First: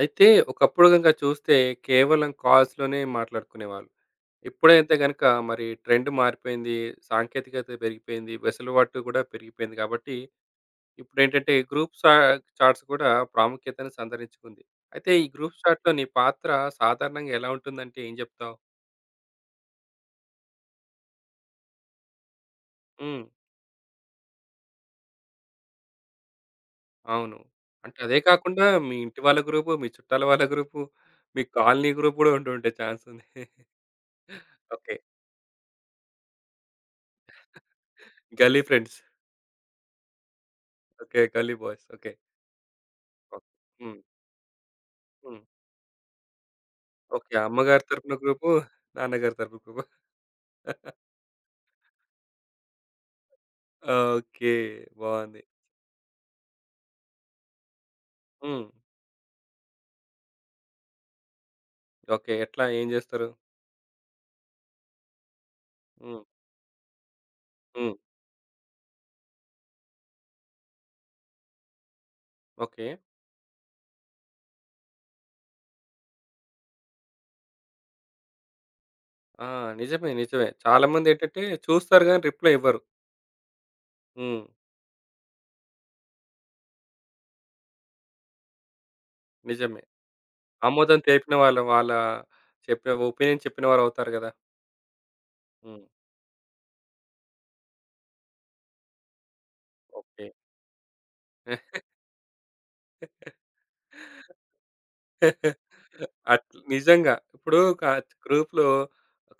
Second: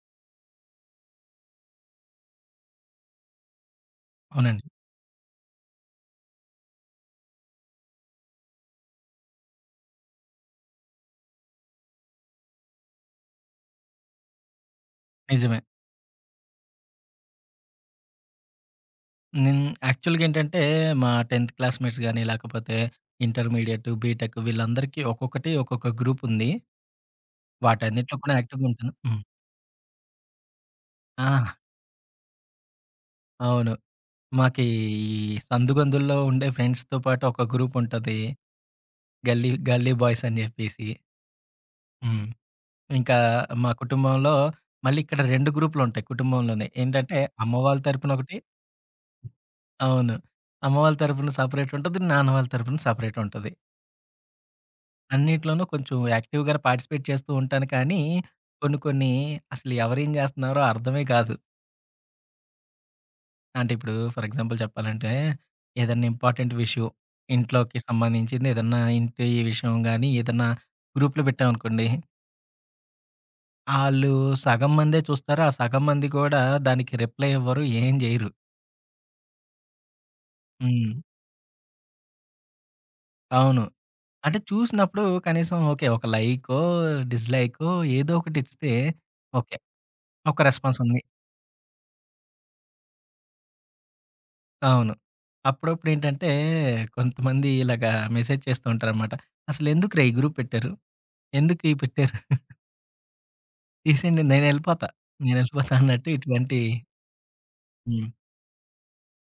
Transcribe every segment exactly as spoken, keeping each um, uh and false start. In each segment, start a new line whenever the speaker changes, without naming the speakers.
అయితే ఒకప్పుడు గనుక చూస్తే కేవలం కాల్స్‌లోనే మాట్లాడుకునేవాళ్ళు.
అవునండి.
ఇప్పుడైతే గనుక మరి ట్రెండ్ మారిపోయింది. సాంకేతికత పెరిగిపోయింది. వెసులుబాటు కూడా పెరిగిపోయింది కాబట్టి ఇప్పుడేంటంటే గ్రూప్ చా చాట్స్ కూడా ప్రాముఖ్యతను సంతరించుకుంది. అయితే ఈ గ్రూప్
నిజమే.
చాట్‌లో నీ పాత్ర సాధారణంగా ఎలా ఉంటుందంటే ఏం జెప్తావు?
నేను యాక్చువల్‌గా ఏంటంటే, మా 10థ్ క్లాస్‌మేట్స్ గాని, లేకపోతే
హ్మ్.
ఇంటర్మీడియేట్, బీటెక్ వీళ్ళందరికీ ఒక్కొక్కటి ఒక్కొక్క గ్రూపుంది.
అవును. అంటే
వాటన్నిటిలో
అదే
కూడా
కాకుండా
యాక్టివ్‌గా ఉంటాను.
మీ ఇంటి
హ్మ్.
వాళ్ళ గ్రూపు, మీ చుట్టాల వాళ్ళ గ్రూపు,
ఆ!
మీ కాలనీ గ్రూప్ గూడా ఉండి ఉండే ఛాన్స్ ఉంది.
అవును. మాకి
ఓకే.
ఈ సందుగందుల్లో ఉండే ఫ్రెండ్స్‌తో పాటు ఒక గ్రూపుంటది.
గల్లీ ఫ్రెండ్స్.
గల్లీ గల్లీ బాయ్స్ అని జెప్పేసి.
ఓకే. గల్లీ బాయ్స్. ఓకే.
హ్మ్. ఇంకా
ఓకే.
మా
హ్మ్.
కుటుంబంలో మళ్ళీ ఇక్కడ
హ్మ్.
రెండు గ్రూపులుంటాయి కుటుంబంలోనే. ఏంటంటే,
ఓకే.
అమ్మ వాళ్ళ
అమ్మగారి తరపున
తరపున ఒకటి.
గ్రూపు, నాన్నగారి తరపున గ్రూపు.
అవును. అమ్మ వాళ్ళ తరపున సెపరేటుంటది. నాన్న వాళ్ళ తరపున సెపరేటుంటది.
ఓకే. బావుంది.
అన్నిట్లోనూ కొంచెం యాక్టివ్‌గానే పార్టిసిపేట్ చేస్తూ ఉంటాను కానీ,
హ్మ్.
కొన్ని కొన్ని అసలు ఎవరేం జేస్తన్నారో అర్థమే కాదు.
ఓకే. ఎట్లా ఏం జేస్తారు?
అంటే ఇప్పుడు ఫర్ ఎగ్జాంపుల్ చెప్పాలంటే, ఏదన్నా
హ్మ్.
ఇంపార్టెంట్ విషయం ఇంట్లోకి
హ్మ్.
సంబంధించింది, ఏదన్నా ఇంటి విషయం గానీ, ఏదన్నా గ్రూప్‌లో పెట్టామనుకోండి,
ఓకే.
ఆళ్ళు సగం మందే చూస్తారు. ఆ సగం మంది కూడా దానికి రిప్లై ఇవ్వరు. ఏం జేయరు.
ఆ! నిజమే. నిజమే. చాలా
హ్మ్.
మందేంటంటే చూస్తారు గానీ రిప్లై ఇవ్వరు.
అవును. అంటే
హ్మ్.
చూసినప్పుడు కనీసం ఓకే. ఒక లైకో, డిస్‌లైకో ఏదో ఒకటిస్తే ఓకే.
నిజమే.
ఒక రెస్పాన్స్
ఆమోదం
ఉంది.
తెలిపిన వాళ్ళ వాళ్ళ చెప్పిన ఒపీనియన్ చెప్పిన వారవుతారు గదా!
అవును.
హ్మ్.
అప్పుడప్పుడేంటంటే, కొంతమంది ఇలాగా మెసేజ్ చేస్తూ ఉంటారనమాట. "అసలెందుకురా ఈ
ఓకే.
గ్రూప్ పెట్టారు? ఎందుకు ఈ పెట్టారు? తీసేయండి, నేనెళ్ళిపోతా. నేనెళ్ళిపోతా" అన్నట్టు
అట్ల
ఇటువంటి.
నిజంగా. ఇప్పుడు క
హ్మ్.
గ్రూప్‌లో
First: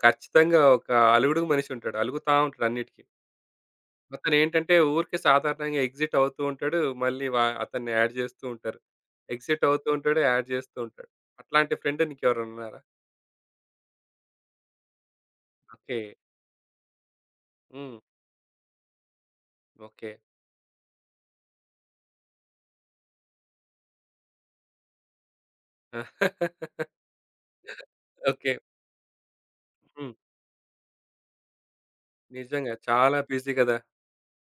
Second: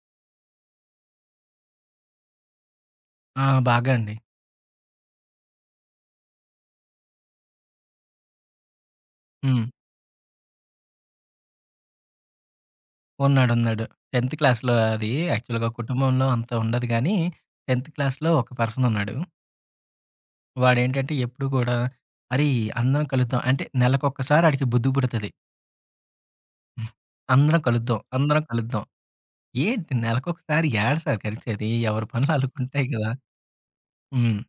ఖచ్చితంగా ఒక అలుగుడు మనిషుంటాడు. అలుగుతా ఉంటాడు అన్నిటికి.
ఆ! బాగా అండి.
అతనేంటంటే ఊరికే సాధారణంగా ఎగ్జిట్ అవుతూ ఉంటాడు. మళ్ళీ వా అతన్ని యాడ్ జేస్తూ ఉంటారు.
హ్మ్.
ఎగ్జిట్ అవుతూ ఉంటాడు. యాడ్ జేస్తూ ఉంటాడు. అట్లాంటి ఫ్రెండ్ నీకెవరైనా ఉన్నారా?
ఉన్నాడు. ఉన్నాడు. 10థ్ క్లాస్‌లో అది యాక్చువల్‌గా
ఓకే.
కుటుంబంలో అంత ఉండదు గానీ, 10థ్
హ్మ్.
క్లాస్‌లో ఒక పర్సనున్నాడు.
ఓకే.
వాడేంటంటే ఎప్పుడు కూడా "అరేయ్! అందరం కలుద్దాం" అంటే నెలకొకసారి ఆడికి బుద్ధి పుడతది. "అందరం కలుద్దాం. అందరం
ఓకే.
కలుద్దాం." ఏంటి
హ్మ్.
నెలకొకసారి యాడ సార్ కలిసేది. ఎవరి పనులు
నిజంగా
ఆళ్ళకుంటాయి గదా!
చాలా బిజీ గదా!
హ్మ్.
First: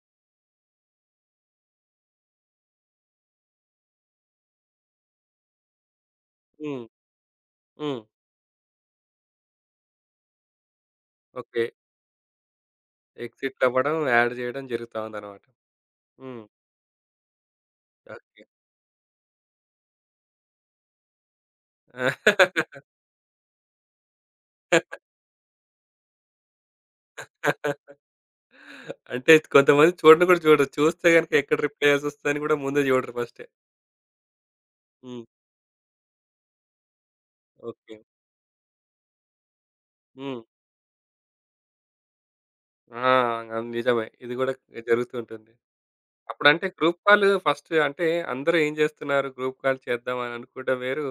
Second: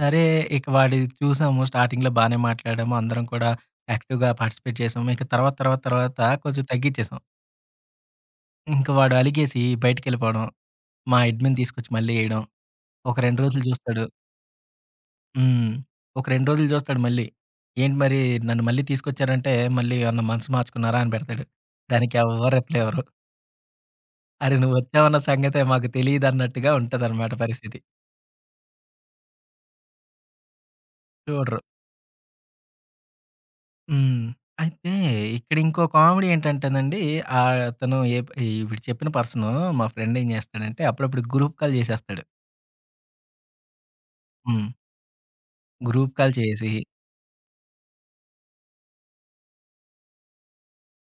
సరే, ఇక వాడిది చూసాము. స్టార్టింగ్‌లో బానే మాట్లాడాము. అందరం కూడా యాక్టివ్‌గా పార్టిసిపేట్ చేసాము. ఇక తర్వాత, తర్వాత, తర్వాత కొంచెం
హ్మ్.
తగ్గిచ్చేసాం.
హ్మ్.
ఇంక వాడు అలిగేసి బయటికెళ్ళిపోవడం. మా అడ్మిన్
ఓకే.
తీసుకొచ్చి మళ్ళీ ఎయడం. ఒక రెండు
ఎగ్జిట్
రోజులు
అవ్వడం,
చూస్తాడు.
యాడ్ జేయడం జరుగుతా ఉందన్నమాట.
హ్మ్. ఒక
హ్మ్.
రెండు రోజులు చూస్తాడు మళ్ళీ. ఏంటి మరి
ఓకే.
నన్ను మళ్ళీ తీసుకొచ్చారంటే, మళ్ళీ ఏమన్నా మనసు మార్చుకున్నారా అని పెడతాడు. దానికి ఎవ్వరు రిప్లై ఇవ్వరు. అరె! నువ్వొచ్చావన్న సంగతే మాకు తెలీదన్నట్టుగా ఉంటదనమాట పరిస్థితి.
అంటే కొంతమంది చూడను గూడా చూడరు. చూస్తే గనుక ఎక్కడ
చూడరు.
రిప్లై చేయాల్సొస్తదని గూడా ముందే జూడరు ఫస్టే.
హ్మ్. అయితే
హ్మ్.
ఇక్కడ ఇంకో కామెడీ ఏంటంటేనండి, ఆహ్,
ఓకే.
అతను ఏప్ ఈవిడ చెప్పిన పర్సను మా ఫ్రెండ్ ఏం
హ్మ్.
చేస్తాడంటే అప్పుడప్పుడు గ్రూప్ కాల్ చేసేస్తాడు.
ఆ! అది నిజమే. ఇది గూడా
హ్మ్.
జరుగుతూ ఉంటుంది.
గ్రూప్ కాల్
అప్పుడంటే
చేసి.
గ్రూప్ కాల్ ఫస్ట్ అంటే అందరూ ఏం జేస్తున్నారు? గ్రూప్ కాల్ చేద్దాం అని అనుకోవడం వేరు.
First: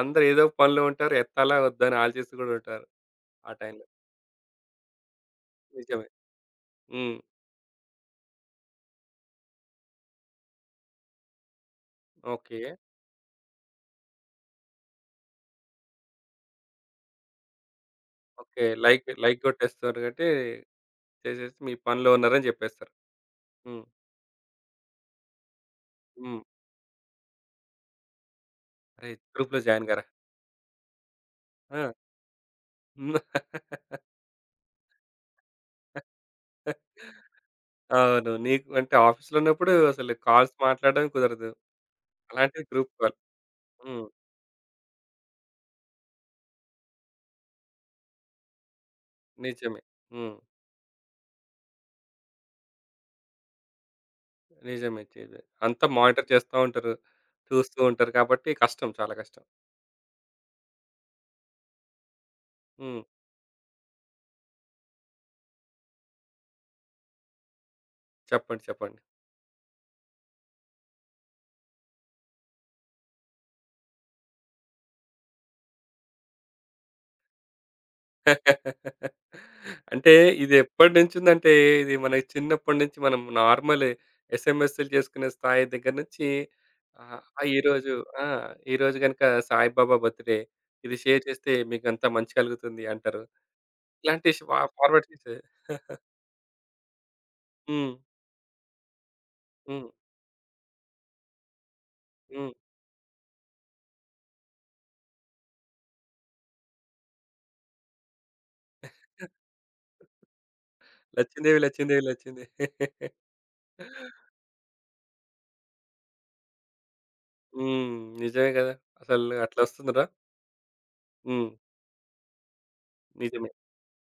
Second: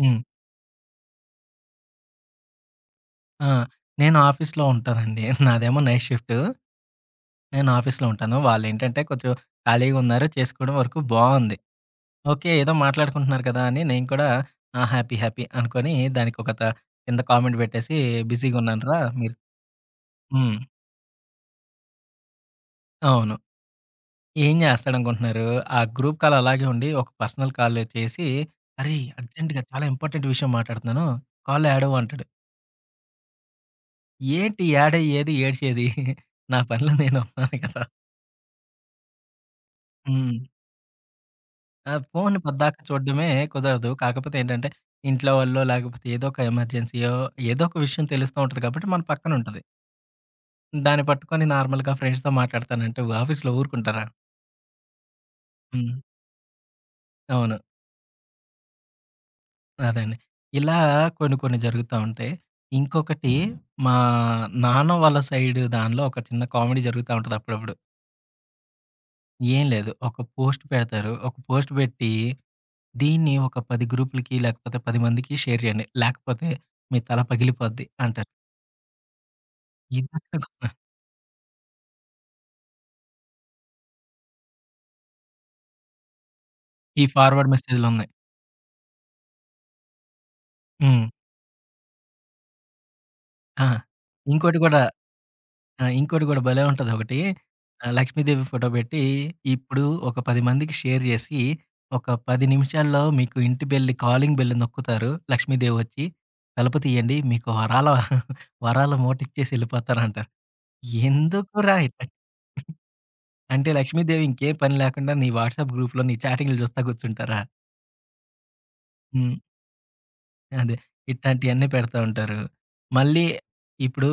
హ్మ్.
అందరూ ఏదో పనిలో ఉంటారు. ఎత్తాలా వద్దా అని ఆలోచిస్తూ గూడా ఉంటారు
ఆ!
ఆ టైంలో.
నేను ఆఫీస్‌లో ఉంటానండి. నాదేమో
నిజమే.
Night shift.
హ్మ్.
నేను ఆఫీస్‌లో ఉంటాను. వాళ్ళేంటంటే కొంచెం ఖాళీగా ఉన్నారు. చేసుకోవడం వరకు బావుంది. ఓకే.
ఓకే.
ఏదో మాట్లాడుకుంటున్నారు కదా! అని నేను కూడా ఆ! హ్యాపీ, హ్యాపీ అనుకోని దానికొక త కింద కామెంట్ పెట్టేసి
ఓకే.
బిజీగున్నానురా
లైక్
మీరు.
లైక్ గొట్టేస్తారు కాబట్టి
హ్మ్.
చేసేసి మీ పనిలో ఉన్నారని జెప్పేస్తారు.
అవును.
హ్మ్.
ఏం జేస్తాడనుకుంటున్నారు? ఆ గ్రూప్ కాల్
హ్మ్.
అలాగే ఉండి, ఒక పర్సనల్ కాల్ చేసి, "అరేయ్!
"అరేయ్! గ్రూప్‌లో
అర్జెంట్‌గా చాలా
జాయిన్ గారా"
ఇంపార్టెంట్ విషయం మాట్లాడుతున్నాను. కాల్‌లో
ఆ!
యాడవ్వు" అంటాడు.
హ్మ్.
ఏంటి యాడయ్యేది? ఏడ్చేది? నా పనిలో నేను ఉన్నాను కదా!
అవును. నీకు అంటే ఆఫీస్‌లో ఉన్నప్పుడు అసలు
హ్మ్.
కాల్స్ మాట్లాడడం కుదరదు.
ఆ! ఫోన్
అలాంటిది
పద్దాకా
గ్రూప్ కాల్.
చూడడమే కుదరదు.
హ్మ్.
కాకపోతే ఏంటంటే, ఇంట్లో వాళ్ళో, లేకపోతే ఏదో ఒక ఎమర్జెన్సీయో, ఏదో ఒక విషయం తెలుస్తూ ఉంటది కాబట్టి, మన పక్కన ఉంటది.
నిజమే. హ్మ్.
దాన్ని పట్టుకొని నార్మల్‌గా ఫ్రెండ్స్‌తో మాట్లాడతానంటే ఆఫీస్‌లో ఊరుకుంటారా?
నిజమే. చేదు. అంతా
హ్మ్.
మానిటర్ చేస్తా ఉంటారు.
అవును.
చూస్తూ ఉంటారు కాబట్టి కష్టం. చాలా కష్టం.
అదే అండి. ఇలా కొన్ని కొన్ని జరుగుతా ఉంటాయి.
హ్మ్.
ఇంకొకటి, మా నాన్న వాళ్ళ సైడ్ దానిలో ఒక చిన్న కామెడీ జరుగుతా ఉంటది అప్పుడప్పుడు.
చెప్పండి. చెప్పండి.
ఏం లేదు, ఒక పోస్ట్ పెడతారు. ఒక పోస్ట్ పెట్టి దీన్ని ఒక పది గ్రూప్‌లకి లేకపోతే పది మందికి షేర్ చేయండి, లేకపోతే మీ తల పగిలిపోద్ది అంటారు.
అంటే
ఇది
ఇది ఎప్పటినుంచుందంటే ఇది మన చిన్నప్పటి నుంచి మనం నార్మల్ ఎస్ఎంఎస్‌లు చేసుకునే స్థాయి దగ్గర నుంచి
ఈ
ఆహ్,
ఫార్వర్డ్
ఈరోజు
మెసేజ్‌లున్నాయి.
ఆ! ఈరోజు గనుక సాయిబాబా బర్త్‌డే ఇది
హ్మ్.
షేర్ చేస్తే మీకంతా మంచి కలుగుతుంది అంటారు.
ఆ!
ఇలాంటి ష్ ఫా
ఇంకోటి కూడా,
ఫార్వర్డ్ చేసే
ఆ! ఇంకోటి గూడా భలే ఉంటదొకటి.
హ్మ్.
ఆహ్, లక్ష్మీదేవి ఫోటో పెట్టి, ఇప్పుడు
హ్మ్.
ఒక పది మందికి షేర్ జేసి, ఒక పది
హ్మ్.
నిమిషాల్లో మీకు ఇంటి బెల్ కాలింగ్ బెల్ నొక్కుతారు. లక్ష్మీదేవి వచ్చి, తలుపు తీయండి. మీకు వరాల వరాల మూట ఇచ్చేసి ఎళ్ళిపోతారంటారు.
లచ్చిందేవి
ఎందుకురా
లచ్చిందేవి
ఇట్లా?
లచ్చిందేవి.
అంటే లక్ష్మీదేవి ఇంకే పని లేకుండా నీ వాట్సాప్ గ్రూప్‌లో నీ చాటింగ్‌లు చూస్తా కూర్చుంటారా?
హ్మ్. నిజమే గదా! అసలు
హ్మ్.
అట్లొస్తుందిరా.
అదే.
హ్మ్.
ఇట్లాంటియన్నీ పెడతా ఉంటారు. మళ్ళీ
నిజమే.
ఇప్పుడు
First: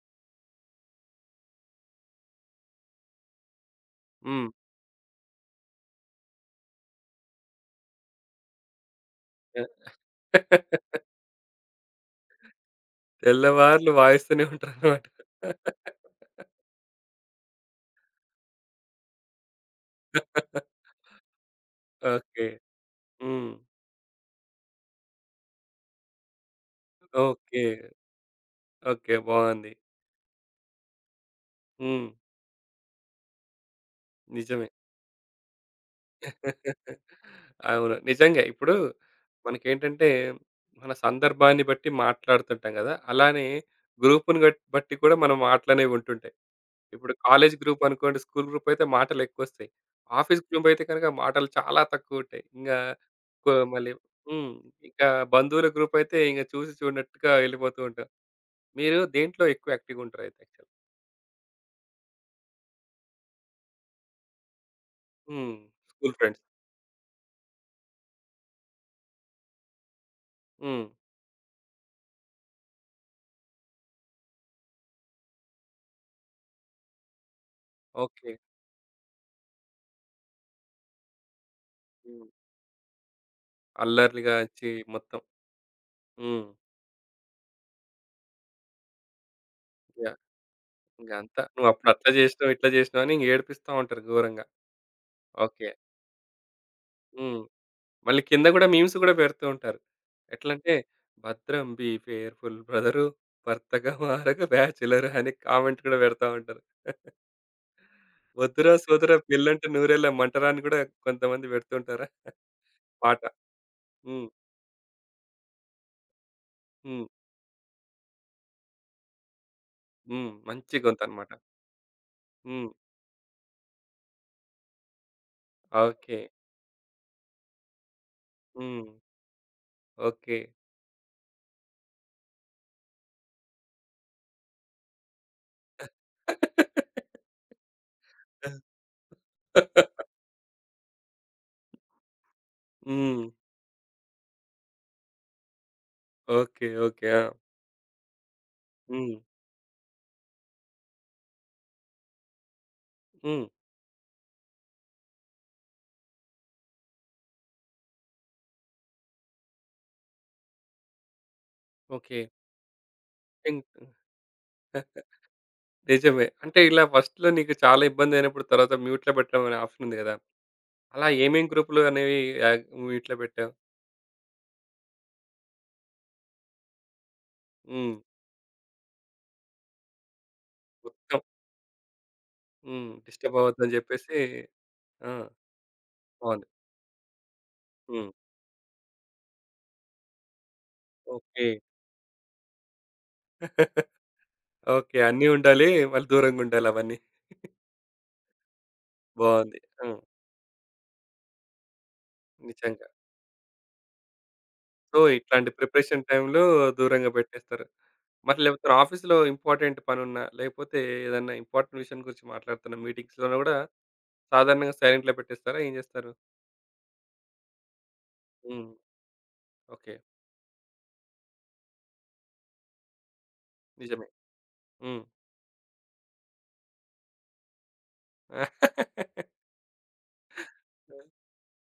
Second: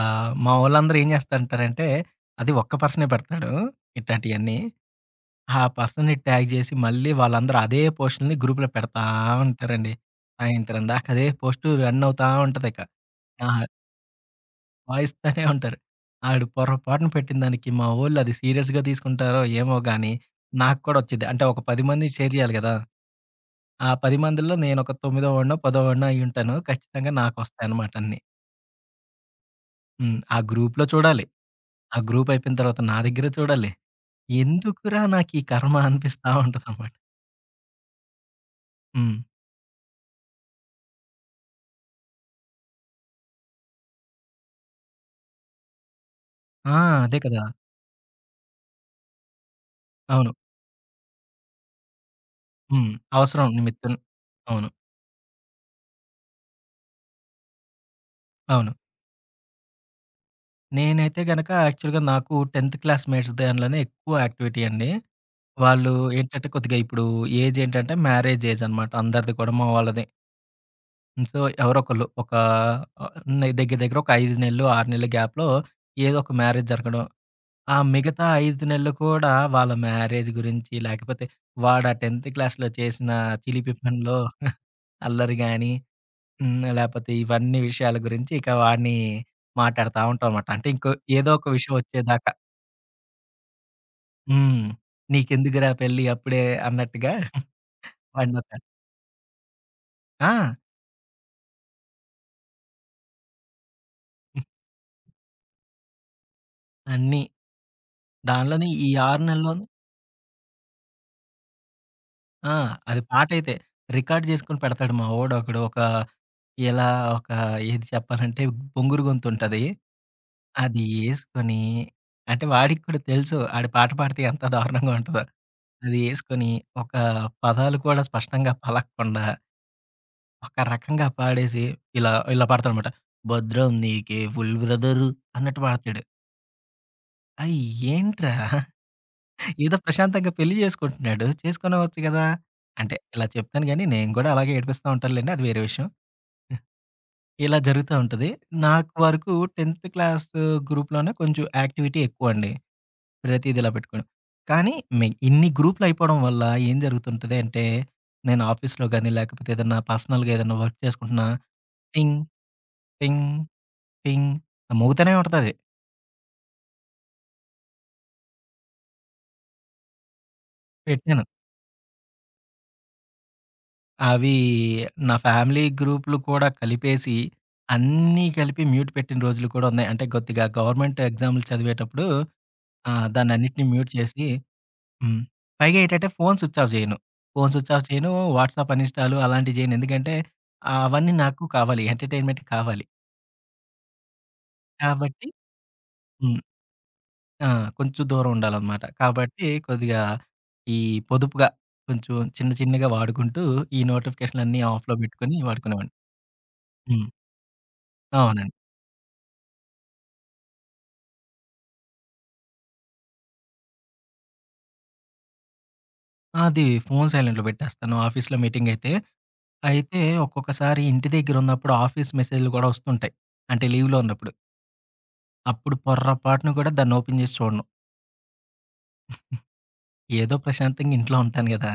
ఆహ్, మా వోళ్ళందరూ ఏం జేస్తంటారంటే, అది ఒక్క పర్సనే పెడతాడు
హ్మ్.
ఇట్లాంటియన్నీ. ఆ పర్సన్‌ని ట్యాగ్ జేసి మళ్ళీ వాళ్ళందరూ అదే పోస్ట్‌లని గ్రూప్‌లో పెడతా ఉంటారండి. సాయంత్రం దాకా అదే పోస్టు రన్ అవుతా ఉంటదిక. ఆ!
తెల్లవార్లు వాయిస్తూనే ఉంటారనమాట.
వాయిస్తానే ఉంటారు. ఆడు పొరపాటున పెట్టిన దానికి మా వోళ్ళు అది సీరియస్‌గా తీసుకుంటారో ఏమో గానీ, నాకు కూడా ఒచ్చిద్ది. అంటే ఒక పది మందికి షేర్
ఓకే.
జేయాలి గదా!
హ్మ్.
ఆ పది మందిలో నేనొక తొమ్మిదో వాడినో, పదో వాడినో అయ్యుంటాను. ఖచ్చితంగా
ఓకే.
నాకొస్తాయన్నమాట అన్నీ.
ఓకే. బావుంది.
హ్మ్. ఆ గ్రూప్‌లో చూడాలి. ఆ
హ్మ్.
గ్రూప్ అయిపోయిన తర్వాత నా దగ్గర చూడాలి.
నిజమే.
ఎందుకురా నాకీ కర్మ అనిపిస్తా ఉంటదనమాట.
అవును. నిజంగా. ఇప్పుడు
హ్మ్.
మనకేంటంటే, మన సందర్భాన్ని బట్టి మాట్లాడుతుంటాం గదా! అలానే గ్రూప్‌ని గట్ బట్టి కూడా మన మాటలనేవి ఉంటుంటాయి.
ఆ!
ఇప్పుడు
అదే కదా!
కాలేజ్ గ్రూప్ అనుకోండి, స్కూల్ గ్రూప్ అయితే మాటలెక్కువొస్తాయి.
అవును.
ఆఫీస్ గ్రూప్ అయితే కనుక మాటలు చాలా తక్కువుంటాయి. ఇంగా
హ్మ్. అవసరం
కొ మళ్ళీ
నిమిత్తం.
హ్మ్.
అవును.
ఇంకా బంధువుల గ్రూప్ అయితే ఇంక చూసి చూడనట్టుగా ఎళ్ళిపోతూ ఉంటాం.
అవును.
మీరు దేంట్లో ఎక్కువ యాక్టివ్‌గుంటారైతే యాక్చువల్?
నేనైతే గనక యాక్చువల్‌గా నాకు 10థ్ క్లాస్ మేట్స్ దానిలోనే ఎక్కువ యాక్టివిటీ అండి.
హ్మ్.
వాళ్ళు
స్కూల్ ఫ్రెండ్స్.
ఏంటంటే కొద్దిగా ఇప్పుడు ఏజ్ ఏంటంటే మ్యారేజ్ ఏజ్ అనమాట అందరిది కూడా మా వాళ్ళది.
హ్మ్.
సో, ఎవరోకళ్ళు ఒక ఆహ్, దగ్గర దగ్గర ఒక ఐదు నెలలు, ఆరు నెలల గ్యాప్‌లో ఏదో ఒక మ్యారేజ్ జరగడం. ఆ మిగతా
ఓకే.
ఐదు నెలలు కూడా వాళ్ళ మ్యారేజ్ గురించి, లేకపోతే వాడు ఆ
హ్మ్.
10థ్ క్లాస్‌లో చేసిన చిలిపి పనిలో
అల్లర్లుగా వచ్చి మొత్తం.
అల్లరి గాని,
హ్మ్.
హ్మ్. లేపోతే ఇవన్నీ విషయాల గురించి ఇక వాడిని మాటాడుతా
యాహ్!
ఉంటామన్నమాట. అంటే ఇంకో ఏదో
ఇంగంతా
ఒక విషయం
నువ్వప్పుడు అట్లా
వచ్చేదాకా.
జేసినావు, ఇట్లా జేసినావు అని ఇంగ ఏడిపిస్తా ఉంటారు ఘోరంగా.
హ్మ్.
ఓకే.
నీకెందుకురా పెళ్లి అప్పుడే అన్నట్టుగా
హ్మ్. మళ్ళీ కింద
వాడినొక
గూడా మీమ్స్ గూడా పెడుతూ ఉంటారు.
ఆ!
ఎట్లంటే, "భద్రం బీ ఫేర్‌ఫుల్ బ్రదరు, భర్తగా మారక బ్యాచిలర్" అని కామెంట్ కూడా పెడతా ఉంటారు.
అన్నీ. దానిలోని
"వద్దురా
ఈ
సోదరా
ఆరు నెలల్లోను
పెళ్ళంటే నూరేళ్ళ మంటరా" అని గూడా కొంతమంది పెడుతుంటారా
ఆ! అది
పాట.
పాటైతే రికార్డ్
హ్మ్.
జేసుకొని పెడతాడు మా వోడొకడు. ఒక ఎలా
హ్మ్.
ఒక ఏది చెప్పాలంటే బొంగురు గొంతుంటది.
హ్మ్. మంచి
అది
గొంతనమాట.
యేసుకొని, అంటే
హ్మ్.
వాడికి కూడా తెలుసు ఆడు పాట పాడితే ఎంత దారుణంగా ఉంటదో. అది
ఓకే.
యేసుకొని ఒక పదాలు కూడా స్పష్టంగా
హ్మ్.
పలకకుండా,
ఓకే.
ఒక రకంగా పాడేసి ఇలా, ఇలా పాడతాడనమాట. భద్రం నీకే ఫుల్ బ్రదరు అన్నట్టు పాడతాడు. అయి ఏంట్రా! ఏదో ప్రశాంతంగా పెళ్లి చేసుకుంటున్నాడు. చేసుకొనవచ్చు గదా! అంటే
హ్మ్.
ఇలా చెప్తాను గానీ, నేను కూడా అలాగే ఏడిపిస్తా ఉంటానులెండి. అది వేరే విషయం.
ఓకే. ఓకే. ఆ!
ఇలా జరుగుతా ఉంటది. నాకు
హ్మ్.
వరకు 10థ్ క్లాస్ గ్రూప్‌లోనే కొంచెం యాక్టివిటీ ఎక్కువండి.
హ్మ్.
ప్రతీది ఇలా పెట్టుకోవడం. కానీ మె ఇన్ని గ్రూప్‌లు అయిపోవడం వల్ల ఏం జరుగుతుంటది అంటే, నేను ఆఫీస్‌లో గాని, లేకపోతే ఏదన్నా పర్సనల్‌గా ఏదన్నా వర్క్ చేసుకుంటున్నా
ఓకే.
టింగ్, టింగ్,
టింగ్ టింగ్.
టింగ్ మోగుతూనే ఉంటదది.
నిజమే. అంటే ఇలా ఫస్ట్‌లో నీకు చాలా ఇబ్బందైనప్పుడు తర్వాత మ్యూట్‌లో పెట్టడం అనే ఆప్షన్ ఉంది గదా! అలా
పెట్టాను.
ఏమేం గ్రూప్‌లు అనేవి యాక్ మ్యూట్‌లో పెట్టావు?
అవి నా ఫ్యామిలీ గ్రూప్‌లు కూడా కలిపేసి,
హ్మ్.
అన్నీ కలిపి మ్యూట్ పెట్టిన రోజులు కూడా ఉన్నాయి. అంటే కొద్దిగా గవర్నమెంట్
మొత్తం
ఎగ్జామ్‌లు చదివేటప్పుడు
హ్మ్.
ఆహ్,
డిస్టర్బ్
దాన్నన్నిటిని
అవ్వద్దని
మ్యూట్
జెప్పేసి
చేసి.
ఆ!
హ్మ్. పైగా ఏంటంటే ఫోను
బావుంది.
స్విచ్ ఆఫ్ జేయను. ఫోను స్విచ్ ఆఫ్
హ్మ్.
చేయను. వాట్సాప్ అనిష్టాలు అలాంటివి చేయను. ఎందుకంటే ఆహ్, అవన్నీ నాకు
ఓకే.
కావాలి. ఎంటర్‌టైన్‌మెంట్ కావాలి.
ఓకే. అన్నీ
కాబట్టి
ఉండాలి. మళ్ళీ
హ్మ్.
దూరంగుండాలి అవన్నీ.
ఆ! కొంచెం దూరం ఉండాలనమాట. కాబట్టి
బావుంది. ఆ!
కొద్దిగా ఈ పొదుపుగా కొంచెం చిన్న
నిజంగా.
చిన్నగా వాడుకుంటూ ఈ నోటిఫికేషన్‌లన్నీ ఆఫ్‌లో
సో,
పెట్టుకొని
ఇట్లాంటి
వాడుకునేవాడిని.
ప్రిపరేషన్ టైమ్‌లో
హ్మ్.
దూరంగా పెట్టేస్తారు. మరి
అవునండి.
లేకపోతే ఆఫీస్‌లో ఇంపార్టెంట్ పనున్నా, లేకపోతే ఏదన్నా ఇంపార్టెంట్ విషయం గురించి మాట్లాడుతున్న మీటింగ్స్‌లోనా గూడా సాధారణంగా సైలెంట్‌లో పెట్టేస్తారా? ఏం జేస్తారు?
అది ఫోను సైలెంట్‌లో పెట్టేస్తాను. ఆఫీస్‌లో
హ్మ్.
మీటింగయితే.
ఓకే.
అయితే అయితే ఒక్కొక్కసారి ఇంటి దగ్గరున్నప్పుడు ఆఫీస్ మెసేజ్‌లు గూడా వస్తుంటాయి. అంటే లీవ్‌లో
నిజమే.
ఉన్నప్పుడు.
హ్మ్.
అప్పుడు పొర్రపాటున కూడా దాన్ని ఓపెన్ జేసి చూడను. ఏదో ప్రశాంతంగా ఇంట్లో ఉంటాను గదా!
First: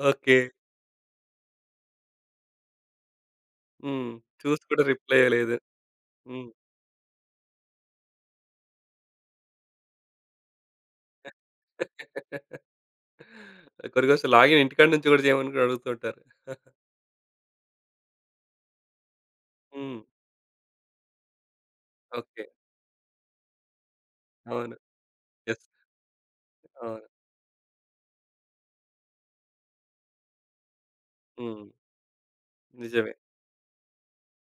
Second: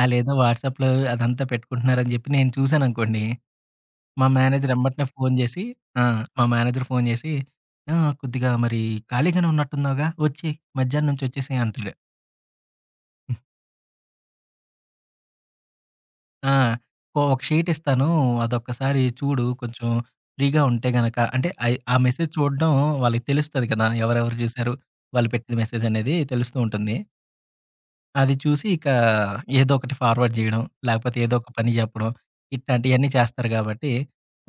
ఆళ్ళేదో
ఓకే.
వాట్సాప్‌లో అదంతా పెట్టుకుంటున్నారని జెప్పి నేను చూశాననుకోండి,
హ్మ్.
మా
చూసి
మేనేజర్
కూడా
ఎంబటనే
రిప్లై
ఫోను
ఇయ్యలేదు.
జేసి. ఆ! మా
హ్మ్.
మేనేజర్ ఫోను జేసి, "ఆ! కొద్దిగా మరి ఖాళీగానే ఉన్నట్టున్నావుగా, ఒచ్చేయి మధ్యాహ్నం నుంచి ఒచ్చేసేయి" అంటాడు.
కొన్ని రోజులు లాగిన్ ఇంటికాడ నుంచి కూడా చేయమని కూడా అడుగుతూ ఉంటారు. హ్మ్.
ఆ! "ఓ ఒక షీట్ ఇస్తాను, అదొక్కసారి చూడు కొంచెం ఫ్రీగా ఉంటే గనక" అంటే అయి ఆ మెసేజ్
ఓకే.
చూడడం వాళ్ళకి తెలుస్తది కదా! ఎవరెవరు జూసారు,
అవును.
వాళ్ళు పెట్టిన
యెస్.
మెసేజ్ అనేది తెలుస్తూ ఉంటుంది.
అవును.
అది చూసి ఇక ఏదో ఒకటి ఫార్వర్డ్ జేయడం. లేకపోతే ఏదో ఒక
హ్మ్.
పని జెప్పడం. ఇట్లాంటియన్నీ
నిజమే.
చేస్తారు గాబట్టి,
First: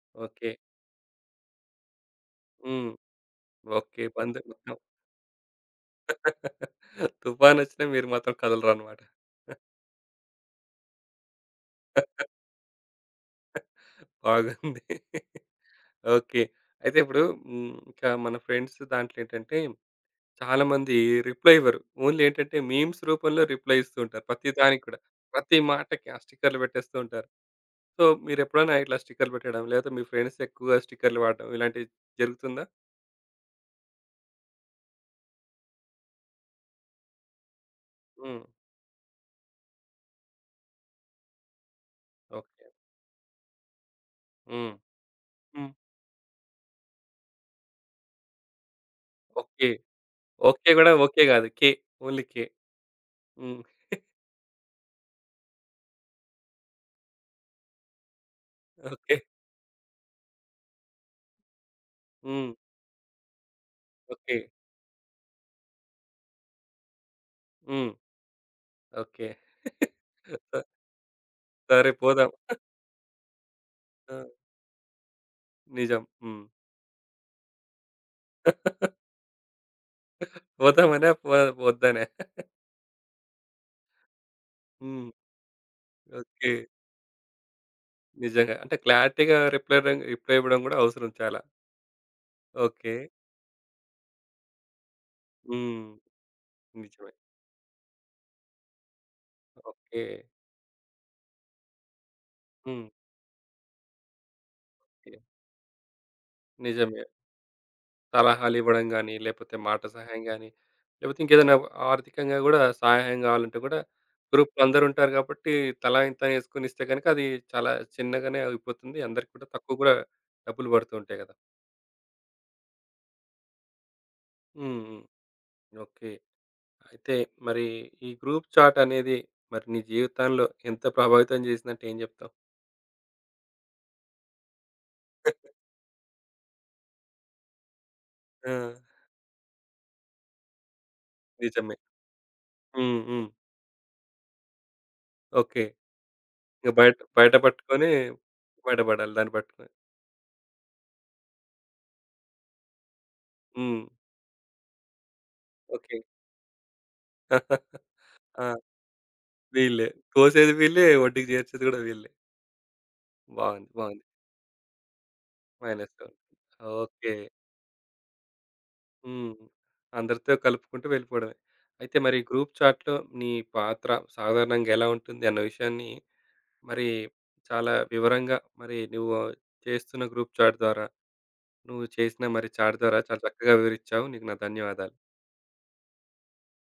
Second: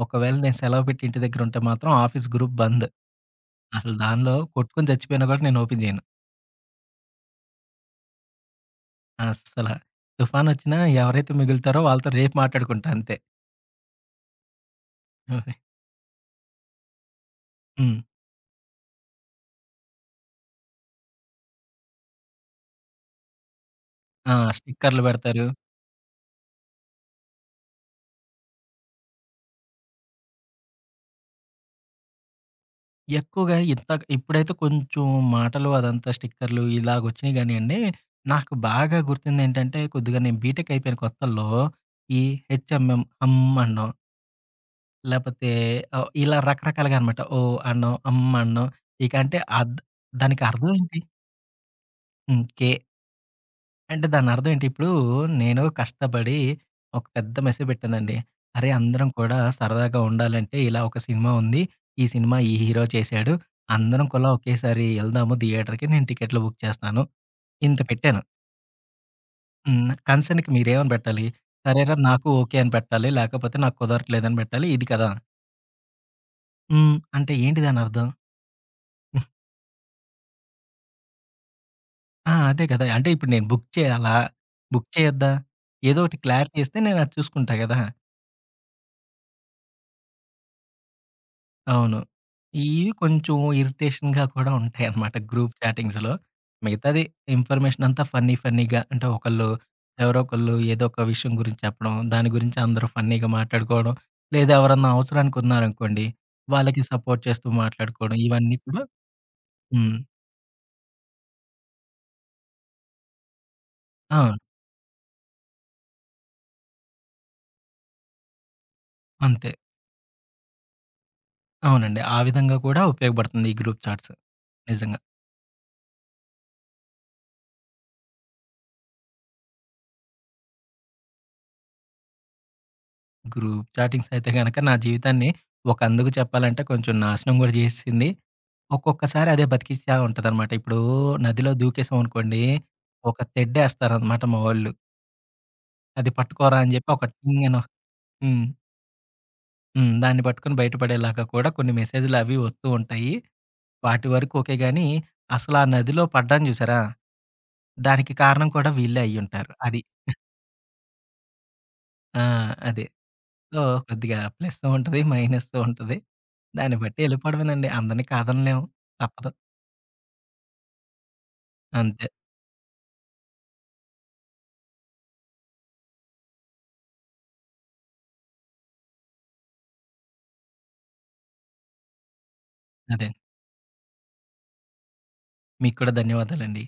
ఒకవేళ
ఓకే.
నేను సెలవు పెట్టి ఇంటి దగ్గరుంటే మాత్రం ఆఫీస్ గ్రూప్ బంద్.
హ్మ్.
అసలు
ఓకే.
దానిలో
బంద్ మొత్తం.
కొట్టుకొని చచ్చిపోయినా గూడా నేను ఓపెన్ జేయను.
తుఫానొచ్చినా మీరు మాత్రం కదలరనమాట.
అస్సల. తుఫానొచ్చినా ఎవరైతే మిగులుతారో వాళ్ళతో రేపు మాట్లాడుకుంటా అంతే.
బాగుంది. ఓకే. అయితే ఇప్పుడు హ్మ్,
హ్మ్.
ఇంకా మన ఫ్రెండ్స్ దాంట్లో ఏంటంటే చాలా మంది రిప్లై ఇవ్వరు. ఓన్లీ ఏంటంటే మీమ్స్ రూపంలో రిప్లై ఇస్తూ ఉంటారు.
ఆ!
ప్రతి దానికి కూడా.
స్టిక్కర్లు బెడతారు.
ప్రతి మాటకి ఆ స్టిక్కర్‌లు పెట్టేస్తూ ఉంటారు. సో, మీరెప్పుడైనా ఇట్లా స్టిక్కర్‌లు పెట్టడం లేకపోతే మీ ఫ్రెండ్స్ ఎక్కువగా స్టిక్కర్‌లు వాడడం ఇలాంటివి జరుగుతుందా?
ఎక్కువగా ఇంతక ఇప్పుడైతే కొంచెం మాటలు అదంతా స్టిక్కర్లు ఇలాగొచ్చినియి గానియండి.
హ్మ్.
నాకు బాగా గుర్తుందేంటంటే కొద్దిగా నేను బీటెక్ అయిపోయిన కొత్తల్లో ఈ
ఓకే.
హెచ్ఎంఎం, హమ్ అనడం.
హ్మ్.
లేపోతే
హ్మ్.
ఆహ్, ఇలా రకరకాలుగా అనమాట. ఓహ్! అన్నం, అమ్మ అన్నం. ఇక అంటే
ఓకే.
అద్ దానికి
ఓకే
అర్థం
గూడా
ఏంటి?
ఓకే గాదు. కే. Only k.
హ్మ్. కే
హ్మ్.
అంటే దానర్థం ఏంటి? ఇప్పుడు నేను కష్టపడి ఒక పెద్ద మెసేజ్ పెట్టానండి. అరే! అందరం
ఓకే.
కూడా సరదాగా ఉండాలంటే ఇలా ఒక సినిమా ఉంది. ఈ సినిమా
హ్మ్.
ఈ హీరో చేశాడు. అందరం కూడా
ఓకే.
ఒకేసారి ఎళ్దాము థియేటర్‌కి. నేను టికెట్లు బుక్ చేస్తాను. ఇంత
హ్మ్.
పెట్టాను.
ఓకే.
హ్మ్. కన్సర్న్‌కి
స
మీరేమని పెట్టాలి?
సరే
సరేరా నాకు
పోదాం.
ఓకే అని పెట్టాలి. లేకపోతే నాకు
ఆ!
కుదరట్లేదని పెట్టాలి. ఇది కదా!
నిజం. హ్మ్.
హ్మ్. అంటే ఏంటి దానర్థం?
పోదామనా? పో వద్దనా?
ఆ! అదే కదా! అంటే ఇప్పుడు నేను బుక్ చేయాలా? బుక్
హ్మ్.
చేయొద్దా? ఏదో ఒకటి
ఓకే.
క్లారిటీ ఇస్తే నేను అది చూసుకుంటా గదా!
నిజంగా. అంటే క్లారిటీగా రిప్లై రం రిప్లై ఇవ్వడం గూడా అవసరం చాలా.
అవును. ఇయి
ఓకే.
కొంచెం ఇరిటేషన్‌గా కూడా ఉంటాయన్నమాట గ్రూప్
హ్మ్.
చాటింగ్స్‌లో. మిగతాది
నిజమే.
ఇన్ఫర్మేషన్ అంతా ఫన్నీ ఫన్నీగా అంటే ఒకళ్ళు,
ఓకే.
ఎవరో ఒకళ్ళు ఏదో ఒక విషయం గురించి చెప్పడం, దాని గురించి
హ్మ్.
అందరూ ఫన్నీగా మాట్లాడుకోవడం, లేదా ఎవరన్నా
ఓకే.
అవసరానికి ఉన్నారనుకోండి, వాళ్ళకి
నిజమే.
సపోర్ట్ చేస్తూ మాట్లాడుకోవడం ఇవన్నీ కూడా.
సలహాలివ్వడం గానీ, లేపోతే మాట
హ్మ్.
సహాయం గానీ, లేపోతే ఇంకేదైనా ఆర్థికంగా గూడా సహాయం గావాలంటే గూడా
ఆ!
గ్రూప్‌లో అందరుంటారు గాబట్టి తలా ఇంతనేసుకొనిస్తే గనక అది చాలా చిన్నగానే ఆగిపోతుంది. అందరికి కూడా
అంతే.
తక్కువ గూడా డబ్బులు పడుతూ ఉంటాయి గదా!
అవునండి. ఆ విధంగా కూడా ఉపయోగపడుతుంది ఈ గ్రూప్ చాట్స్.
హ్మ్.
నిజంగా.
హ్మ్. ఓకే. అయితే మరి ఈ గ్రూప్ చాట్ అనేది మరి నీ జీవితంలో ఎంత ప్రభావితం జేసిందంటే ఏం జెప్తావు?
గ్రూప్ చాటింగ్స్ అయితే గనక నా జీవితాన్ని ఒక అందుకు చెప్పాలంటే కొంచెం నాశనం గూడా జేసేసింది.
ఆ!
ఒక్కొక్కసారి అదే బతికిస్తా ఉంటదనమాట. ఇప్పుడు నదిలో
నిజమే.
దూకేసాం అనుకోండి,
హ్మ్.
ఒక
హ్మ్.
తెడ్డేస్తారనమాట మా వోళ్ళు.
ఓకే.
అది పట్టుకోరా
ఇక
అని జెప్పి
బయట
ఒక
బయట
టింగ్ అనో.
పట్టుకొని
హ్మ్.
బయటపడాలి దాన్ని పట్టుకొని.
హ్మ్. దాన్ని పట్టుకొని బయటపడేలాగా కూడా కొన్ని మెసేజులు అవి వస్తూ ఉంటాయి.
హ్మ్.
వాటి వరకు ఓకే గానీ, అసలా
ఓకే.
నదిలో పడ్డాను జూసారా? దానికి
ఆ!
కారణం కూడా వీళ్ళే అయ్యుంటారు. అది.
వీళ్ళే. కోసేది వీళ్ళే, ఒడ్డుకి చేర్చేది కూడా వీళ్ళే.
ఆ! అదే. సో,
బాగుంది. బాగుంది.
కొద్దిగా ప్లస్సు ఉంటది. మైనస్సు ఉంటది.
మైనస్‌లో
దాన్ని బట్టి
ఓకే.
ఎళ్ళిపోవడమేనండి. అందరిని కాదనలేము. తప్పదు.
హ్మ్. అందరితో కలుపుకుంటూ వెళ్ళిపోవడమే. అయితే
అంతే.
మరి గ్రూప్ చాట్‌లో నీ పాత్ర సాధారణంగా ఎలా ఉంటుంది అన్న విషయాన్ని మరి చాలా వివరంగా మరి నువ్వు చేస్తున్న గ్రూప్ చాట్ ద్వారా, నువ్వు చేసిన మరి చాట్ ద్వారా
అదే.
చాలా చక్కగా వివరించావు. నీకు నా ధన్యవాదాలు.
మీకు కూడా ధన్యవాదాలండి.